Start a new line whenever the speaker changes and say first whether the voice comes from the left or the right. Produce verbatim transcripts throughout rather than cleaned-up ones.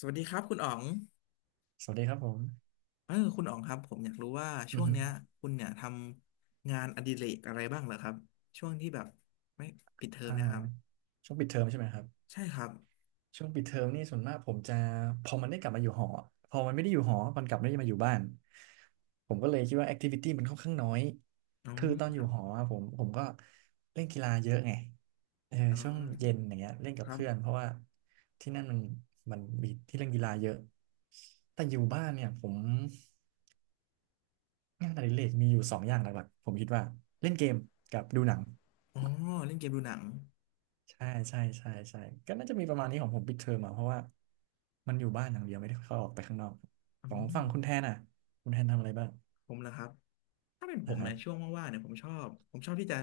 left: สวัสดีครับคุณอ๋อง
right: สวัสดีครับผม
left: เออคุณอ๋องครับผมอยากรู้ว่า
right: อื
left: ช่
right: อ
left: วง
right: ฮึ
left: เนี้ยคุณเนี่ยทำงานอดิเรกอะไรบ้างเหรอครับช่วงที่แบบไม่ปิดเทอม
right: อ่า
left: เนะครับ
right: ช่วงปิดเทอมใช่ไหมครับ
left: ใช่ครับ
right: ช่วงปิดเทอมนี่ส่วนมากผมจะพอมันได้กลับมาอยู่หอพอมันไม่ได้อยู่หอมันกลับไม่ได้มาอยู่บ้านผมก็เลยคิดว่าแอคทิวิตี้มันค่อนข้างน้อย
left: อ๋อ
right: คือตอน
left: ค
right: อยู่
left: รับ
right: หออะผมผมก็เล่นกีฬาเยอะไงเออ
left: อ๋อ
right: ช่วงเย็นอย่างเงี้ยเล่นกั
left: ค
right: บ
left: รับ
right: เพื่อนเพราะว่าที่นั่นมันมันมีที่เล่นกีฬาเยอะแต่อยู่บ้านเนี่ยผมงานอดิเรกมีอยู่สองอย่างหลักๆผมคิดว่าเล่นเกมกับดูหนัง
left: อ๋อเล่นเกมดูหนัง
right: ใช่ใช่ใช่ใช่ก็น่าจะมีประมาณนี้ของผมปิดเทอมอ่ะเพราะว่ามันอยู่บ้านอย่างเดียวไม่ได้เข้าออกไปข้างนอก
left: อื
right: ของฝั่
left: ม
right: งคุณแทนอ่ะคุณแทนทำอะไรบ้าง
left: ผมเหรอครับถ้าเป็นผ
right: นะ
left: ม
right: ฮะ
left: เนี่ยช่วงว่างๆเนี่ยผมชอบผมชอบที่จะ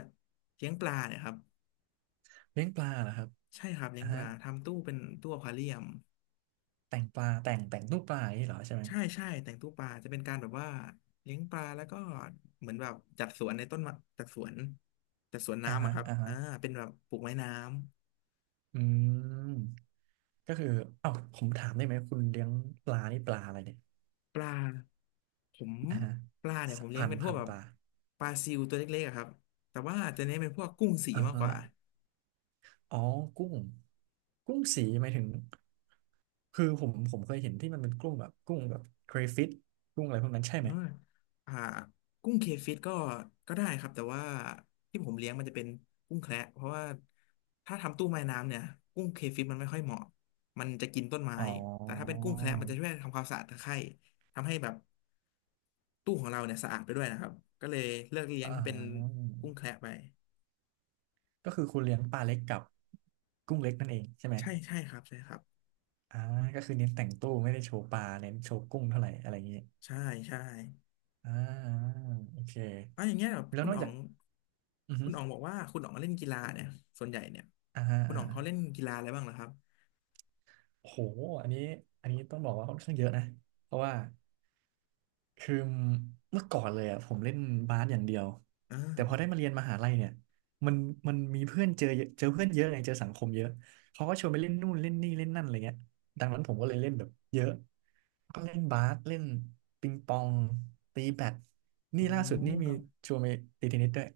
left: เลี้ยงปลาเนี่ยครับ
right: เลี้ยงปลาเหรอครับ
left: ใช่ครับเลี้
right: อ่า
left: ยงป
right: ฮะ
left: ลาทำตู้เป็นตู้อควาเรียม
right: แต่งปลาแต่งแต่งรูปปลาอย่างนี้เหรอใช่ไหม
left: ใช่ใช่แต่งตู้ปลาจะเป็นการแบบว่าเลี้ยงปลาแล้วก็เหมือนแบบจัดสวนในต้นมะจัดสวนจัดสวน
right: อ่า
left: น้ำ
right: ฮะ
left: อะครับ
right: อ่าฮะ
left: อ่าเป็นแบบปลูกไม้น้
right: อืมก็คือเอ้าผมถามได้ไหมคุณเลี้ยงปลานี่ปลาอะไรเนี่ย
left: ำปลาผม
right: อ่าฮะ
left: ปลาเนี่ย
right: สั
left: ผ
right: ก
left: มเลี้ย
right: พั
left: ง
right: น
left: เป็นพว
right: พั
left: ก
right: น
left: แบบ
right: ปลา
left: ปลาซิวตัวเล็กๆอะครับแต่ว่าจะเน้นเป็นพวกกุ้งสี
right: อ่า
left: มาก
right: ฮะ
left: กว่า
right: อ๋อกุ้ง กุ้งสีหมายถึง คือผมผมเคยเห็นที่มันเป็นกุ้งแบบกุ้งแบบเครฟิชกุ้งอะไรพวกนั้นใช่ไห
left: อ่า
right: ม
left: อ่ากุ้งเคฟิตก็ก็ได้ครับแต่ว่าที่ผมเลี้ยงมันจะเป็นกุ้งแคระเพราะว่าถ้าทำตู้ไม้น้ำเนี่ยกุ้งเคฟิตมันไม่ค่อยเหมาะมันจะกินต้นไม้
right: อ๋
left: แต่ถ้า
right: อ
left: เป็นกุ้งแคระมันจะช่วยทำความสะอาดตะไคร่ทำให้แบบตู้ของเราเนี่ยสะอาดไปด้วยนะครับก็เลยเลือกเลี้ยง
right: อ่า
left: ที่เป็นกุ้งแคระไป
right: ก็คือคุณเลี้ยงปลาเล็กกับกุ้งเล็กนั่นเองใช่ไหม
left: ใช่ใช่ครับใช่ครับ
right: อ่าก็คือเน้นแต่งตู้ไม่ได้โชว์ปลาเน้นโชว์กุ้งเท่าไหร่อะไรอย่างเงี้ย
left: ใช่ใช่
right: อ่าโอเค
left: เอ๋ออย่างเงี้ยแบบ
right: แล้ว
left: คุ
right: น
left: ณ
right: อก
left: อ๋อ
right: จาก
left: ง
right: อือฮึ
left: คุณอ๋องบอกว่าคุณอ๋องเล่นกีฬาเนี่ยส่วนใหญ่เนี่ย
right: อ่า
left: คุณ
right: อ่า
left: อ๋องเขาเล่นกีฬาอะไรบ้างเหรอครับ
right: โหอันนี้อันนี้ต้องบอกว่าค่อนข้างเยอะนะเพราะว่า คือเมื่อก่อนเลยอ่ะผมเล่นบาสอย่างเดียว
left: อ่
right: แต่พอได้
left: า
right: มาเรียนมหาลัยเนี่ยมันมันมีเพื่อนเจอเยอะเจอเพื่อนเยอะไงเจอสังคมเยอะเขาก็ชวนไปเล่นนู่นเล่นนี่เล่นนั่นอะไรเงี้ยดังนั้นผมก็เลยเล่นแบบเยอะก็เล่นบาสเล่นปิงปองตีแบด
left: อ๋
right: นี่
left: อ
right: ล่าสุดนี่
left: ค
right: มี
left: รับ
right: ชวนไปตีเทนนิสด้วย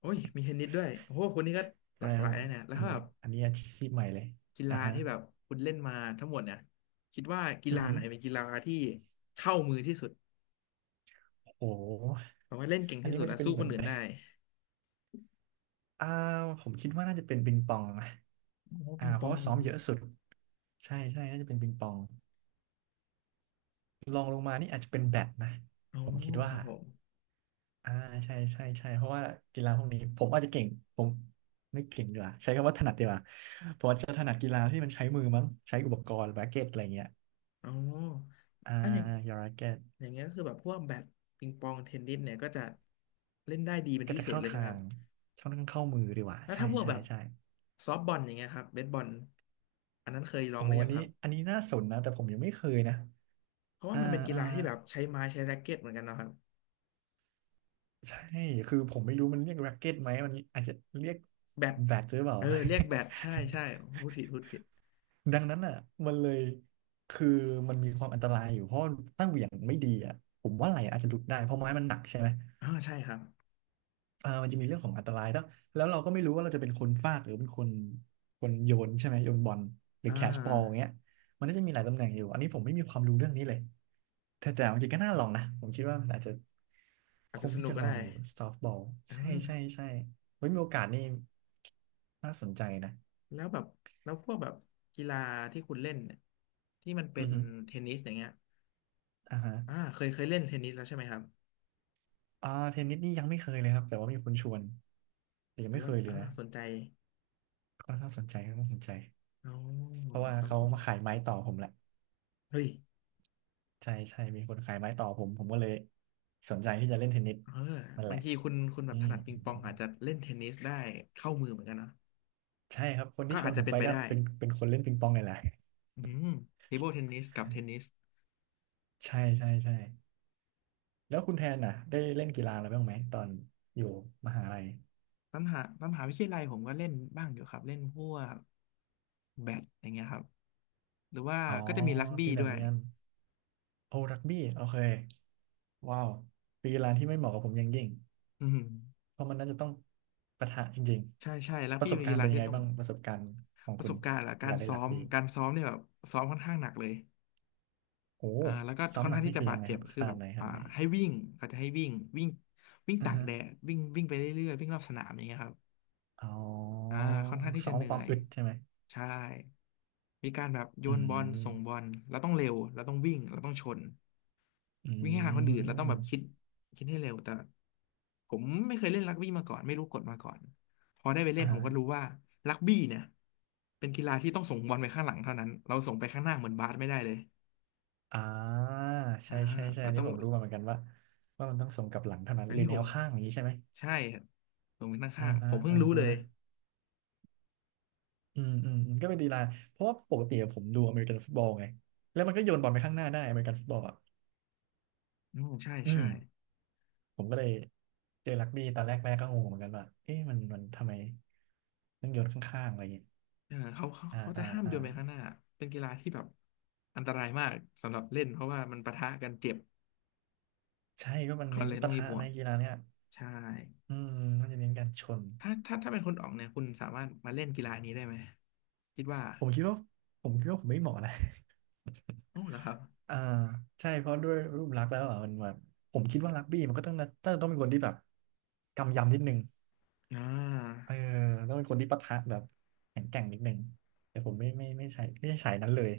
left: โอ้ยมีเทนนิสด้วยโอ้โหคนนี้ก็ ห
right: ใช่
left: ลากห
right: ค
left: ลา
right: รั
left: ย
right: บ
left: นะเนี่ยแล้ว
right: อัน
left: ถ้า
right: นี้
left: แบบ
right: อันนี้อาชีพใหม่เลย
left: กี
right: อ่ะ
left: ฬา
right: ฮะ
left: ที่แบบคุณเล่นมาทั้งหมดเนี่ยคิดว่ากี
right: อือ
left: ฬา
right: ฮึ
left: ไหนเป็นกีฬาที่เข้ามือที่สุด
right: โอ้โห
left: แปลว่าเล่นเก่ง
right: อัน
left: ที่
right: นี้
left: สุด
right: มันจะ
left: อะ
right: เป็น
left: สู้
right: เห
left: ค
right: มื
left: น
right: อน
left: อื่นได้
right: อ่าผมคิดว่าน่าจะเป็นปิงปองนะ
left: โอ้
right: อ่า
left: ปิง
right: เพ
left: ป
right: ราะ
left: อ
right: ว่า
left: ง
right: ซ้อมเยอะสุดใช่ใช่น่าจะเป็นปิงปองรองลงมานี่อาจจะเป็นแบดนะ
left: อ๋อ
right: ผมคิด
left: ค
right: ว่า
left: รับผม
right: อ่าใช่ใช่ใช่เพราะว่ากีฬาพวกนี้ผมอาจจะเก่งผมไม่เก่งดีกว่าใช้คำว่าถนัดดีกว่าผมอาจจะถนัดกีฬาที่มันใช้มือมั้งใช้อุปกรณ์แร็กเก็ตอะไรเงี้ย
left: อ๋อ
right: อ่า
left: อ่ะอย่าง
right: ยาแร็กเก็ต
left: อย่างเงี้ยก็คือแบบพวกแบดปิงปองเทนนิสเนี่ยก็จะเล่นได้ดีเป็น
right: ก็
left: พิ
right: จะ
left: เศษ
right: เข้า
left: เลยใช่
right: ทา
left: ไหมค
right: ง
left: รับ
right: ช่องทางเข้ามือดีกว่า
left: แล้ว
right: ใช่
left: ถ้าพวก
right: ใช่
left: แบบ
right: ใช่
left: ซอฟต์บอลอย่างเงี้ยครับเบสบอลอันนั้นเคยลอ
right: โอ้
left: งห
right: โห
left: รือ
right: อั
left: ยั
right: น
left: งค
right: นี้
left: รับ
right: อันนี้น่าสนนะแต่ผมยังไม่เคยนะ
left: เพราะว่า
right: อ่า
left: มันเป็นกี
right: อ่า
left: ฬาที่แบบใช้ไม้ใช้แร็กเก็ตเหมือนกันเนาะครับ
right: ใช่คือผมไม่รู้มันเรียกแร็กเก็ตไหมมันอาจจะเรียก
left: แบด
right: แบดหรือเปล่า
left: เออเรียกแบดใช่ใช่พูดผิดพูดผิด
right: ดังนั้นอ่ะมันเลยคือมันมีความอันตรายอยู่เพราะถ้าเหวี่ยงไม่ดีอ่ะผมว่าไหล่อาจจะหลุดได้เพราะไม้มันหนักใช่ไหม
left: อ่าใช่ครับ
right: เออมันจะมีเรื่องของอันตรายแล้วแล้วเราก็ไม่รู้ว่าเราจะเป็นคนฟาดหรือเป็นคนคนโยนใช่ไหมโยนบอลหรือ
left: อ่
right: แคชบอลอย่า
left: า
right: งเงี้ยมันก็จะมีหลายตำแหน่งอยู่อันนี้ผมไม่มีความรู้เรื่องนี้เลยแต่แต่จริงๆก็น่าลองนะผมคิดว่ามันอาจจะ ค
left: อาจจะ
right: ง
left: ส
right: ที่
left: นุก
right: จะ
left: ก็
right: ลอ
left: ได้
right: งอยู่ซอฟต์บอล
left: อ่
right: ใช่ใช่
left: า
right: ใช่เฮ้ยมีโอกาสนี่น่าสนใจนะ
left: แล้วแบบแล้วพวกแบบกีฬาที่คุณเล่นเนี่ยที่มันเป็
right: อื
left: น
right: อฮึ
left: เทนนิสอย่างเงี้ย
right: อ่าฮะ
left: อ่าเคยเคยเล่นเทนนิสแล้วใช่ไหมครับ
right: อ่าเทนนิสนี่ยังไม่เคยเลยครับแต่ว่ามีคนชวนแต่ยั
left: ห
right: ง
left: รือ
right: ไม่
left: ว่า
right: เคยเลย
left: อ่า
right: นะ
left: สนใจ
right: ก็น่าสนใจก็น่าสนใจ
left: อ๋อ
right: เพราะว่า
left: ครับ
right: เขา
left: ผม
right: มาขายไม้ต่อผมแหละ
left: เฮ้ย
right: ใช่ใช่มีคนขายไม้ต่อผมผมก็เลยสนใจที่จะเล่นเทนนิส
left: เออ
right: นั่นแห
left: บาง
right: ละ
left: ทีคุณคุณแบ
right: อื
left: บถ
right: ม
left: นัดปิงปองอาจจะเล่นเทนนิสได้เข้ามือเหมือนกันเนอะ
right: ใช่ครับคน
left: ก็
right: ที่ช
left: อา
right: ว
left: จ
right: น
left: จะ
right: ผม
left: เป็น
right: ไป
left: ไป
right: ก็
left: ได้
right: เป็นเป็นคนเล่นปิงปองนี่แหละ
left: อืมเทเบิลเทนนิสกับเทนนิส
right: ใช่ใช่ใช่แล้วคุณแทนน่ะได้เล่นกีฬาอะไรบ้างไหมตอนอยู่มหาลัย
left: ตามหาตามหาวิทยาลัยผมก็เล่นบ้างอยู่ครับเล่นพวกแบดอย่างเงี้ยครับหรือว่า
right: อ๋อ
left: ก็จะมีรักบี้
right: ตีแบ
left: ด้
right: ด
left: ว
right: เหมื
left: ย
right: อนกันโอ้รักบี้โอเคว้าวเป็นกีฬาที่ไม่เหมาะกับผมอย่างยิ่ง
left: อืม
right: เพราะมันน่าจะต้องปะทะจริง
left: ใช่ใช่รัก
right: ๆประ
left: บี้
right: สบ
left: เป็น
right: การ
left: กี
right: ณ์เป็
left: ฬา
right: นยั
left: ที่
right: งไง
left: ต้อง
right: บ้างประสบการณ์ของ
left: ประ
right: คุ
left: ส
right: ณ
left: บการณ์ละ
right: จาก
left: การ
right: การเล่น
left: ซ้อ
right: รัก
left: ม
right: บี้
left: การซ้อมเนี่ยแบบซ้อมค่อนข้างหนักเลย
right: โอ้
left: อ่าแล้วก็
right: ซ้อม
left: ค่อน
right: หนั
left: ข้า
right: ก
left: งที่
right: นี่
left: จะ
right: คือ
left: บา
right: ยั
left: ด
right: งไง
left: เจ็
right: ค
left: บ
right: รับ
left: คือ
right: ข
left: แบ
right: นาด
left: บ
right: ไหนข
left: อ่า
right: นาดไหน
left: ให้วิ่งเขาจะให้วิ่งวิ่งวิ่ง
right: อือ
left: ตาก
right: ฮะ
left: แดดวิ่งวิ่งไปเรื่อยๆวิ่งรอบสนามอย่างเงี้ยครับ
right: อ๋
left: อ่า
right: อ
left: ค่อนข้างที่
right: ซ้
left: จะ
right: อม
left: เหนื่
right: ควา
left: อ
right: ม
left: ย
right: อึดใช่ไหม
left: ใช่มีการแบบโย
right: อื
left: นบอลส่งบอ
right: ม
left: ลเราต้องเร็วเราต้องวิ่งเราต้องชน
right: อื
left: วิ่งให้ทันคนอื่นเราต้องแบบคิด
right: ม
left: คิดให้เร็วแต่ผมไม่เคยเล่นรักบี้มาก่อนไม่รู้กฎมาก่อนพอได้ไปเล่นผมก็รู้
right: อ่า
left: ว่ารักบี้เนี่ยเป็นกีฬาที่ต้องส่งบอลไปข้างหลังเท่านั้นเราส่งไปข้างหน้าเหมือนบาสไม่ได้เลย
right: อ่า
left: อ่า
right: ใช่ใช่ใช่
left: เรา
right: อัน
left: ต้
right: นี้
left: อง
right: ผมรู้มาเหมือนกันว่าว่ามันต้องส่งกลับหลังเท่านั้น
left: อัน
right: หรือ
left: นี้ผ
right: แน
left: ม
right: วข้างอย่างนี้ใช่ไหม
left: ใช่ส่งไปข้าง
right: อ่า
left: ข้างผ
right: ฮะ
left: มเพิ่ง
right: อ่า
left: รู้เล
right: ฮะ
left: ย
right: อืมอืมอืมก็เป็นดีไลน์เพราะว่าปกติอะผมดูอเมริกันฟุตบอลไงแล้วมันก็โยนบอลไปข้างหน้าได้อเมริกันฟุตบอลอ่ะ
left: อืมใช่
right: อืม
left: ใช่
right: ผมก็เลยเจอรักบี้ตอนแรกแม่ก็งงเหมือนกันว่าเอ๊ะมันมันทำไมต้องโยนข้างๆอะไรอย่างเงี้ย
left: เออเขาเขา
right: อ่า
left: เขาจะ
right: อ่า
left: ห้าม
right: อ่า
left: โยนไปข้างหน้าเป็นกีฬาที่แบบอันตรายมากสำหรับเล่นเพราะว่ามันปะทะกันเจ็บ
right: ใช่ก็มัน
left: เขา
right: เน้น
left: เลยต้อ
right: ปะ
left: งมี
right: ทะ
left: บว
right: ใน
left: ก
right: กีฬาเนี่ย
left: ใช่
right: อืมมันจะเน้นการชน
left: ถ้าถ้าถ้าเป็นคุณอ๋องเนี่ยคุณสามารถมาเล่นกีฬานี้ได้ไหมคิดว่า
right: ผมคิดว่าผมคิดว่าผมไม่เหมาะนะ
left: อ๋อเหรอครับ
right: อ่าใช่เพราะด้วยรูปลักษณ์แล้วอ่ะมันแบบผมคิดว่ารักบี้มันก็ต้องน่าต้องเป็นคนที่แบบกำยำนิดนึง
left: อ่า
right: เออต้องเป็นคนที่ปะทะแบบแข็งแกร่งนิดนึงแต่ผมไม่ไม่ไม่ใช่ไม่ใช่สายนั้นเลย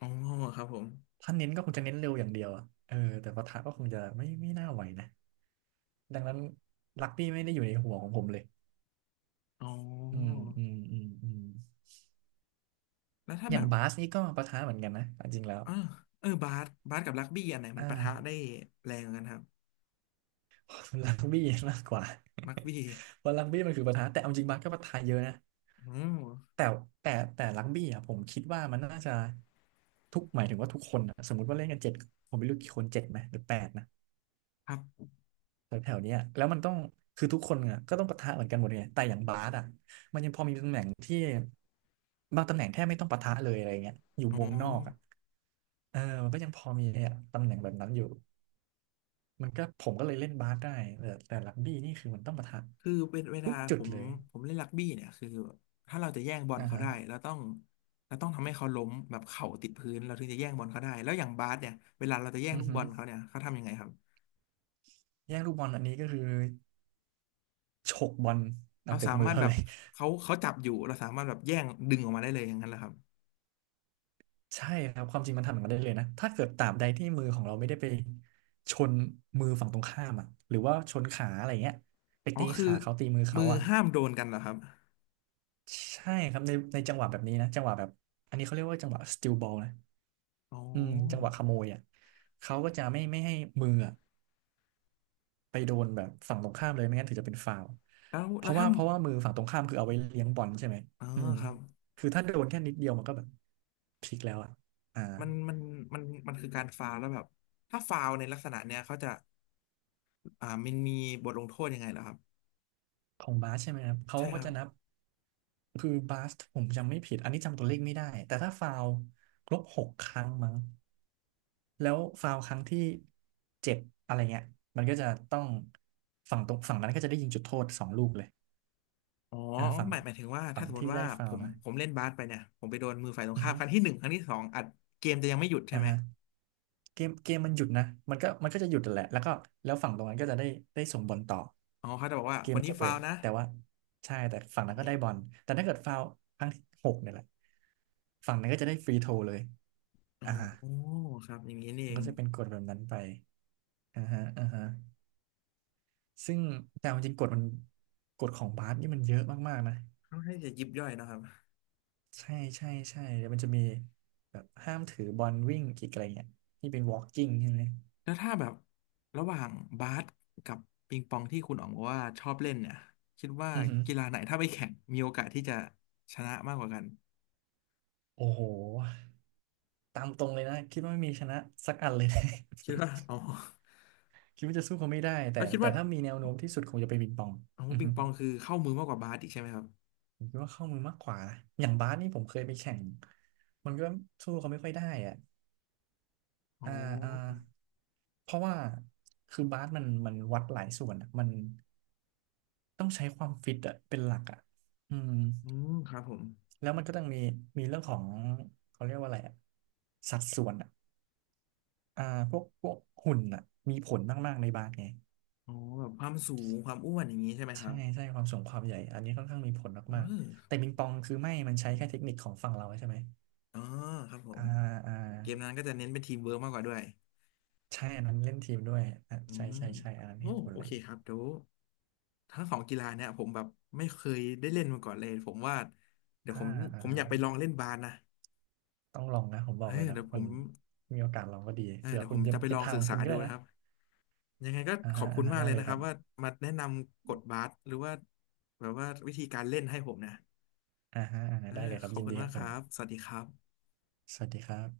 left: อ๋อครับผม
right: ถ้าเน้นก็คงจะเน้นเร็วอย่างเดียวอะเออแต่ปะทะก็คงจะไม่ไม่น่าไหวนะดังนั้นลักบี้ไม่ได้อยู่ในหัวของผมเลย
left: อ๋อ
right: อืมอืมอืมอืม
left: แล้วถ้า
right: อ
left: แบ
right: ย่าง
left: บ
right: บาสนี่ก็ปะทะเหมือนกันนะจริงๆแล้ว
left: อ่าเออบาสบาสกับรักบี้อันไหน
right: อ
left: มันปะทะได้
right: ่า
left: แรงกันครับ
right: รักบี้มากกว่า
left: รักบี้
right: เพราะรักบี้มันคือประธานแต่เอาจริงบาสก็ประธานเยอะนะ
left: อ๋อ
right: แต่แต่แต่รักบี้อ่ะผมคิดว่ามันน่าจะทุกหมายถึงว่าทุกคนอะสมมติว่าเล่นกันเจ็ดผมไม่รู้กี่คนเจ็ดไหมหรือแปดนะ
left: ครับ
right: แถวแถวเนี้ยแล้วมันต้องคือทุกคนอ่ะก็ต้องปะทะเหมือนกันหมดไงแต่อย่างบาสอ่ะบางตำแหน่งแทบไม่ต้องปะทะเลยอะไรเงี้ยอยู่
left: อ๋อ
right: วงนอกอ่ะเออมันก็ยังพอมีอ่ะตำแหน่งแบบนั้นอยู่มันก็ผมก็เลยเล่นบาสได้แต่แต่รักบี้นี่คือมันต้องปะทะ
left: คือเป็นเวลา
right: ทุกจุ
left: ผ
right: ด
left: ม
right: เลย
left: ผมเล่นรักบี้เนี่ยคือถ้าเราจะแย่งบอล
right: อ่า
left: เขา
right: ฮะ
left: ได้เราต้องเราต้องทำให้เขาล้มแบบเข่าติดพื้นเราถึงจะแย่งบอลเขาได้แล้วอย่างบาสเนี่ยเวลาเราจะแย่ง
right: อื
left: ลู
right: อ
left: ก
right: หื
left: บ
right: อ
left: อลเขาเนี่ยเขาทำยังไงครับ
right: แย่งลูกบอลอันนี้ก็คือฉกบอลออ
left: เรา
right: กจาก
left: สา
right: มือ
left: มารถ
right: เขา
left: แบ
right: เล
left: บ
right: ย
left: เขาเขาจับอยู่เราสามารถแบบแย่งดึงออกมาได้เลยอย่างนั้นเหรอครับ
right: ใช่ครับความจริงมันทำอย่างนั้นได้เลยนะถ้าเกิดตราบใดที่มือของเราไม่ได้ไปชนมือฝั่งตรงข้ามอ่ะหรือว่าชนขาอะไรเงี้ยไป
left: อ๋อ
right: ตี
left: คือ
right: ขาเขาตีมือ
left: มื
right: เขา
left: อ
right: อ่ะ
left: ห้ามโดนกันเหรอครับ
right: ใช่ครับในในจังหวะแบบนี้นะจังหวะแบบอันนี้เขาเรียกว่าจังหวะ สตีล บอล นะ
left: อ๋อ
right: อืมจังหวะขโมยอ่ะเขาก็จะไม่ไม่ให้มืออะ ไปโดนแบบฝั่งตรงข้ามเลยไม่งั้นถือจะเป็นฟาวล์
left: แล้ว
right: เพ
left: แล้ว
right: ราะ
left: ถ้า
right: ว่าเพราะว่ามือฝั่งตรงข้ามคือเอาไว้เลี้ยงบอลใช่ไหม
left: เออ
right: อืม
left: ครับ
right: คือถ้าโดนแค่นิดเดียวมันก็แบบพลิกแล้วอ่ะอ่า
left: มันมันมันมันคือการฟาวล์แล้วแบบถ้าฟาวล์ในลักษณะเนี้ยเขาจะอ่ามันมีบทลงโทษยังไงเหรอครับ
right: ของบาสใช่ไหมครับเขา
left: ใช่
right: ก็
left: ครั
right: จะ
left: บ
right: นับคือบาสผมจำไม่ผิดอันนี้จำตัวเลขไม่ได้แต่ถ้าฟาวล์ครบหกครั้งมั้งแล้วฟาวล์ครั้งที่เจ็ดอะไรเงี้ยมันก็จะต้องฝั่งตรงฝั่งนั้นก็จะได้ยิงจุดโทษสองลูกเลย
left: อ๋อ
right: อ่าฝั่ง
left: หมายหมายถึงว่า
right: ฝั่
left: ถ้า
right: ง
left: สมม
right: ที่
left: ติ
right: ได้
left: ว่า
right: ฟา
left: ผ
right: วล์
left: ม
right: นะ
left: ผมเล่นบาสไปเนี่ยผมไปโดนมือฝ่ายตรง
right: อือ
left: ข้าม
right: ฮึ
left: ครั้งที่หนึ่งครั้งที่สองอัดเกมจะยังไม่หยุดใช่
right: อ่า
left: ไหม
right: ฮะ เกมเกมมันหยุดนะ มันก็มันก็จะหยุดแหละแล้วก็แล้วฝั่งตรงนั้นก็จะได้ได้ส่งบอลต่อ
left: อ๋อเขาจะบอกว่า
right: เก
left: ค
right: ม
left: น
right: มัน
left: นี้
right: จะเบร
left: ฟาว
right: ก
left: ล์นะ
right: แต่ว่าใช่แต่ฝั่ง
left: อย่า
right: นั้
left: ง
right: นก็
left: เงี้
right: ได้
left: ย
right: บอลแต่ถ้าเกิดฟาวล์ครั้งที่หกเนี่ยแหละฝั่งนั้นก็จะได้ฟรีโทเลย
left: อ๋อ
right: อ่า
left: ครับอย่างนี้นี่
right: มั
left: เอ
right: นก็
left: ง
right: จะเป็นกฎแบบนั้นไปอ่าฮะอ่าฮะซึ่งแต่เอาจริงกฎมันกฎของบาสนี่มันเยอะมากๆนะ
left: ค่อนข้างจะยิบย่อยเนอะครับ
right: ใช่ใช่ใช่แล้วมันจะมีแบบห้ามถือบอลวิ่งอีกอะไรเงี้ยที่เป็น วอล์กกิ้ง ใช่ไหม
left: แล้วถ้าแบบระหว่างบาสกับปิงปองที่คุณอ๋องบอกว่าชอบเล่นเนี่ยคิดว่า
right: อือฮึ
left: กีฬาไหนถ้าไปแข่งมีโอกาสที่จะชนะมากกว่ากัน
right: โอ้โห ตามตรงเลยนะคิดว่าไม่มีชนะสักอันเลยนะ
left: คิดว่าอ๋อ
right: คิดว่าจะสู้เขาไม่ได้แต่
left: แล้วคิด
right: แต่
left: ว่า
right: ถ้ามีแนวโน้มที่สุดคงจะเป็นปิงปอง
left: อ๋อ
right: อือ
left: ปิ
right: ฮึ
left: งปองคือเข้ามือมากกว่าบาสอีกใช่ไหมครับ
right: ผมคิดว่าเข้ามือมากกว่านะอย่างบาสนี่ผมเคยไปแข่งมันก็สู้เขาไม่ค่อยได้อ่ะ
left: อ๋
right: อ่า
left: อ
right: อ่าเพราะว่าคือบาสมันมันวัดหลายส่วนอะมันต้องใช้ความฟิตอ่ะเป็นหลักอ่ะอืม
left: อืมครับผม
right: แล้วมันก็ต้องมีมีเรื่องของเขาเรียกว่าอะไรอ่ะสัดส่วนอ่ะอ่าพวกพวกหุ่นอ่ะมีผลมากๆในบาสไง
left: อ๋อแบบความสูงความอ้วนอย่างนี้ใช่ไหมค
right: ใช่
left: รับ
right: ใช่ความสูงความใหญ่ อันนี้ค่อนข้างมีผล
left: เอ
right: มาก
left: อ
right: ๆแต่ปิงปองคือไม่ มันใช้แค่เทคนิคของฝั่งเราใช่ไหม
left: อ๋อครับผ
right: อ่า
left: ม
right: อ่า
left: เกมนั้นก็จะเน้นเป็นทีมเวิร์กมากกว่าด้วย
right: ใช่อันนั้นเล่นทีมด้วยอ่ะ
left: อื
right: ใช่
left: ม
right: ใช่ใช่อันนั้นเห็
left: โอ้
right: นผล
left: โอ
right: เล
left: เค
right: ย
left: ครับเดี๋ยว ทั้งสองกีฬาเนี่ยผมแบบไม่เคยได้เล่นมาก่อนเลยผมว่าเดี๋ยวผ
right: อ่า
left: ม
right: อ่า
left: ผมอยากไปลองเล่นบาสนะ
right: ต้องลองนะผมบ
left: เอ
right: อกเล
left: อ
right: ยเนาะ
left: เดี๋ยวผ
right: มัน
left: ม
right: มีโอกาสลองก็ดี
left: เออ
right: เผื่อ
left: เดี๋ยว
right: คุ
left: ผ
right: ณ
left: ม
right: จะ
left: จะไป
right: เป็
left: ล
right: น
left: อง
right: ทาง
left: ศึ
right: ข
left: ก
right: อง
left: ษา
right: คุณก็
left: ดู
right: ได้
left: นะ
right: นะ
left: ครับยังไงก็
right: อ่า
left: ขอ
right: ฮะ
left: บคุ
right: อ่า
left: ณ
right: ฮะ
left: มาก
right: ได้
left: เลย
right: เลย
left: นะ
right: ค
left: ครั
right: รั
left: บ
right: บ
left: ว่ามาแนะนำกฎบาสหรือว่าแบบว่าวิธีการเล่นให้ผมนะ
right: อ่าฮะอ่าฮะ
left: เอ
right: ได้
left: อ
right: เลยครั
left: ข
right: บ
left: อบ
right: ยิน
left: คุณ
right: ดีค
left: มา
right: รั
left: ก
right: บ
left: ค
right: ผม
left: รับสวัสดีครับ
right: สวัสดีครับ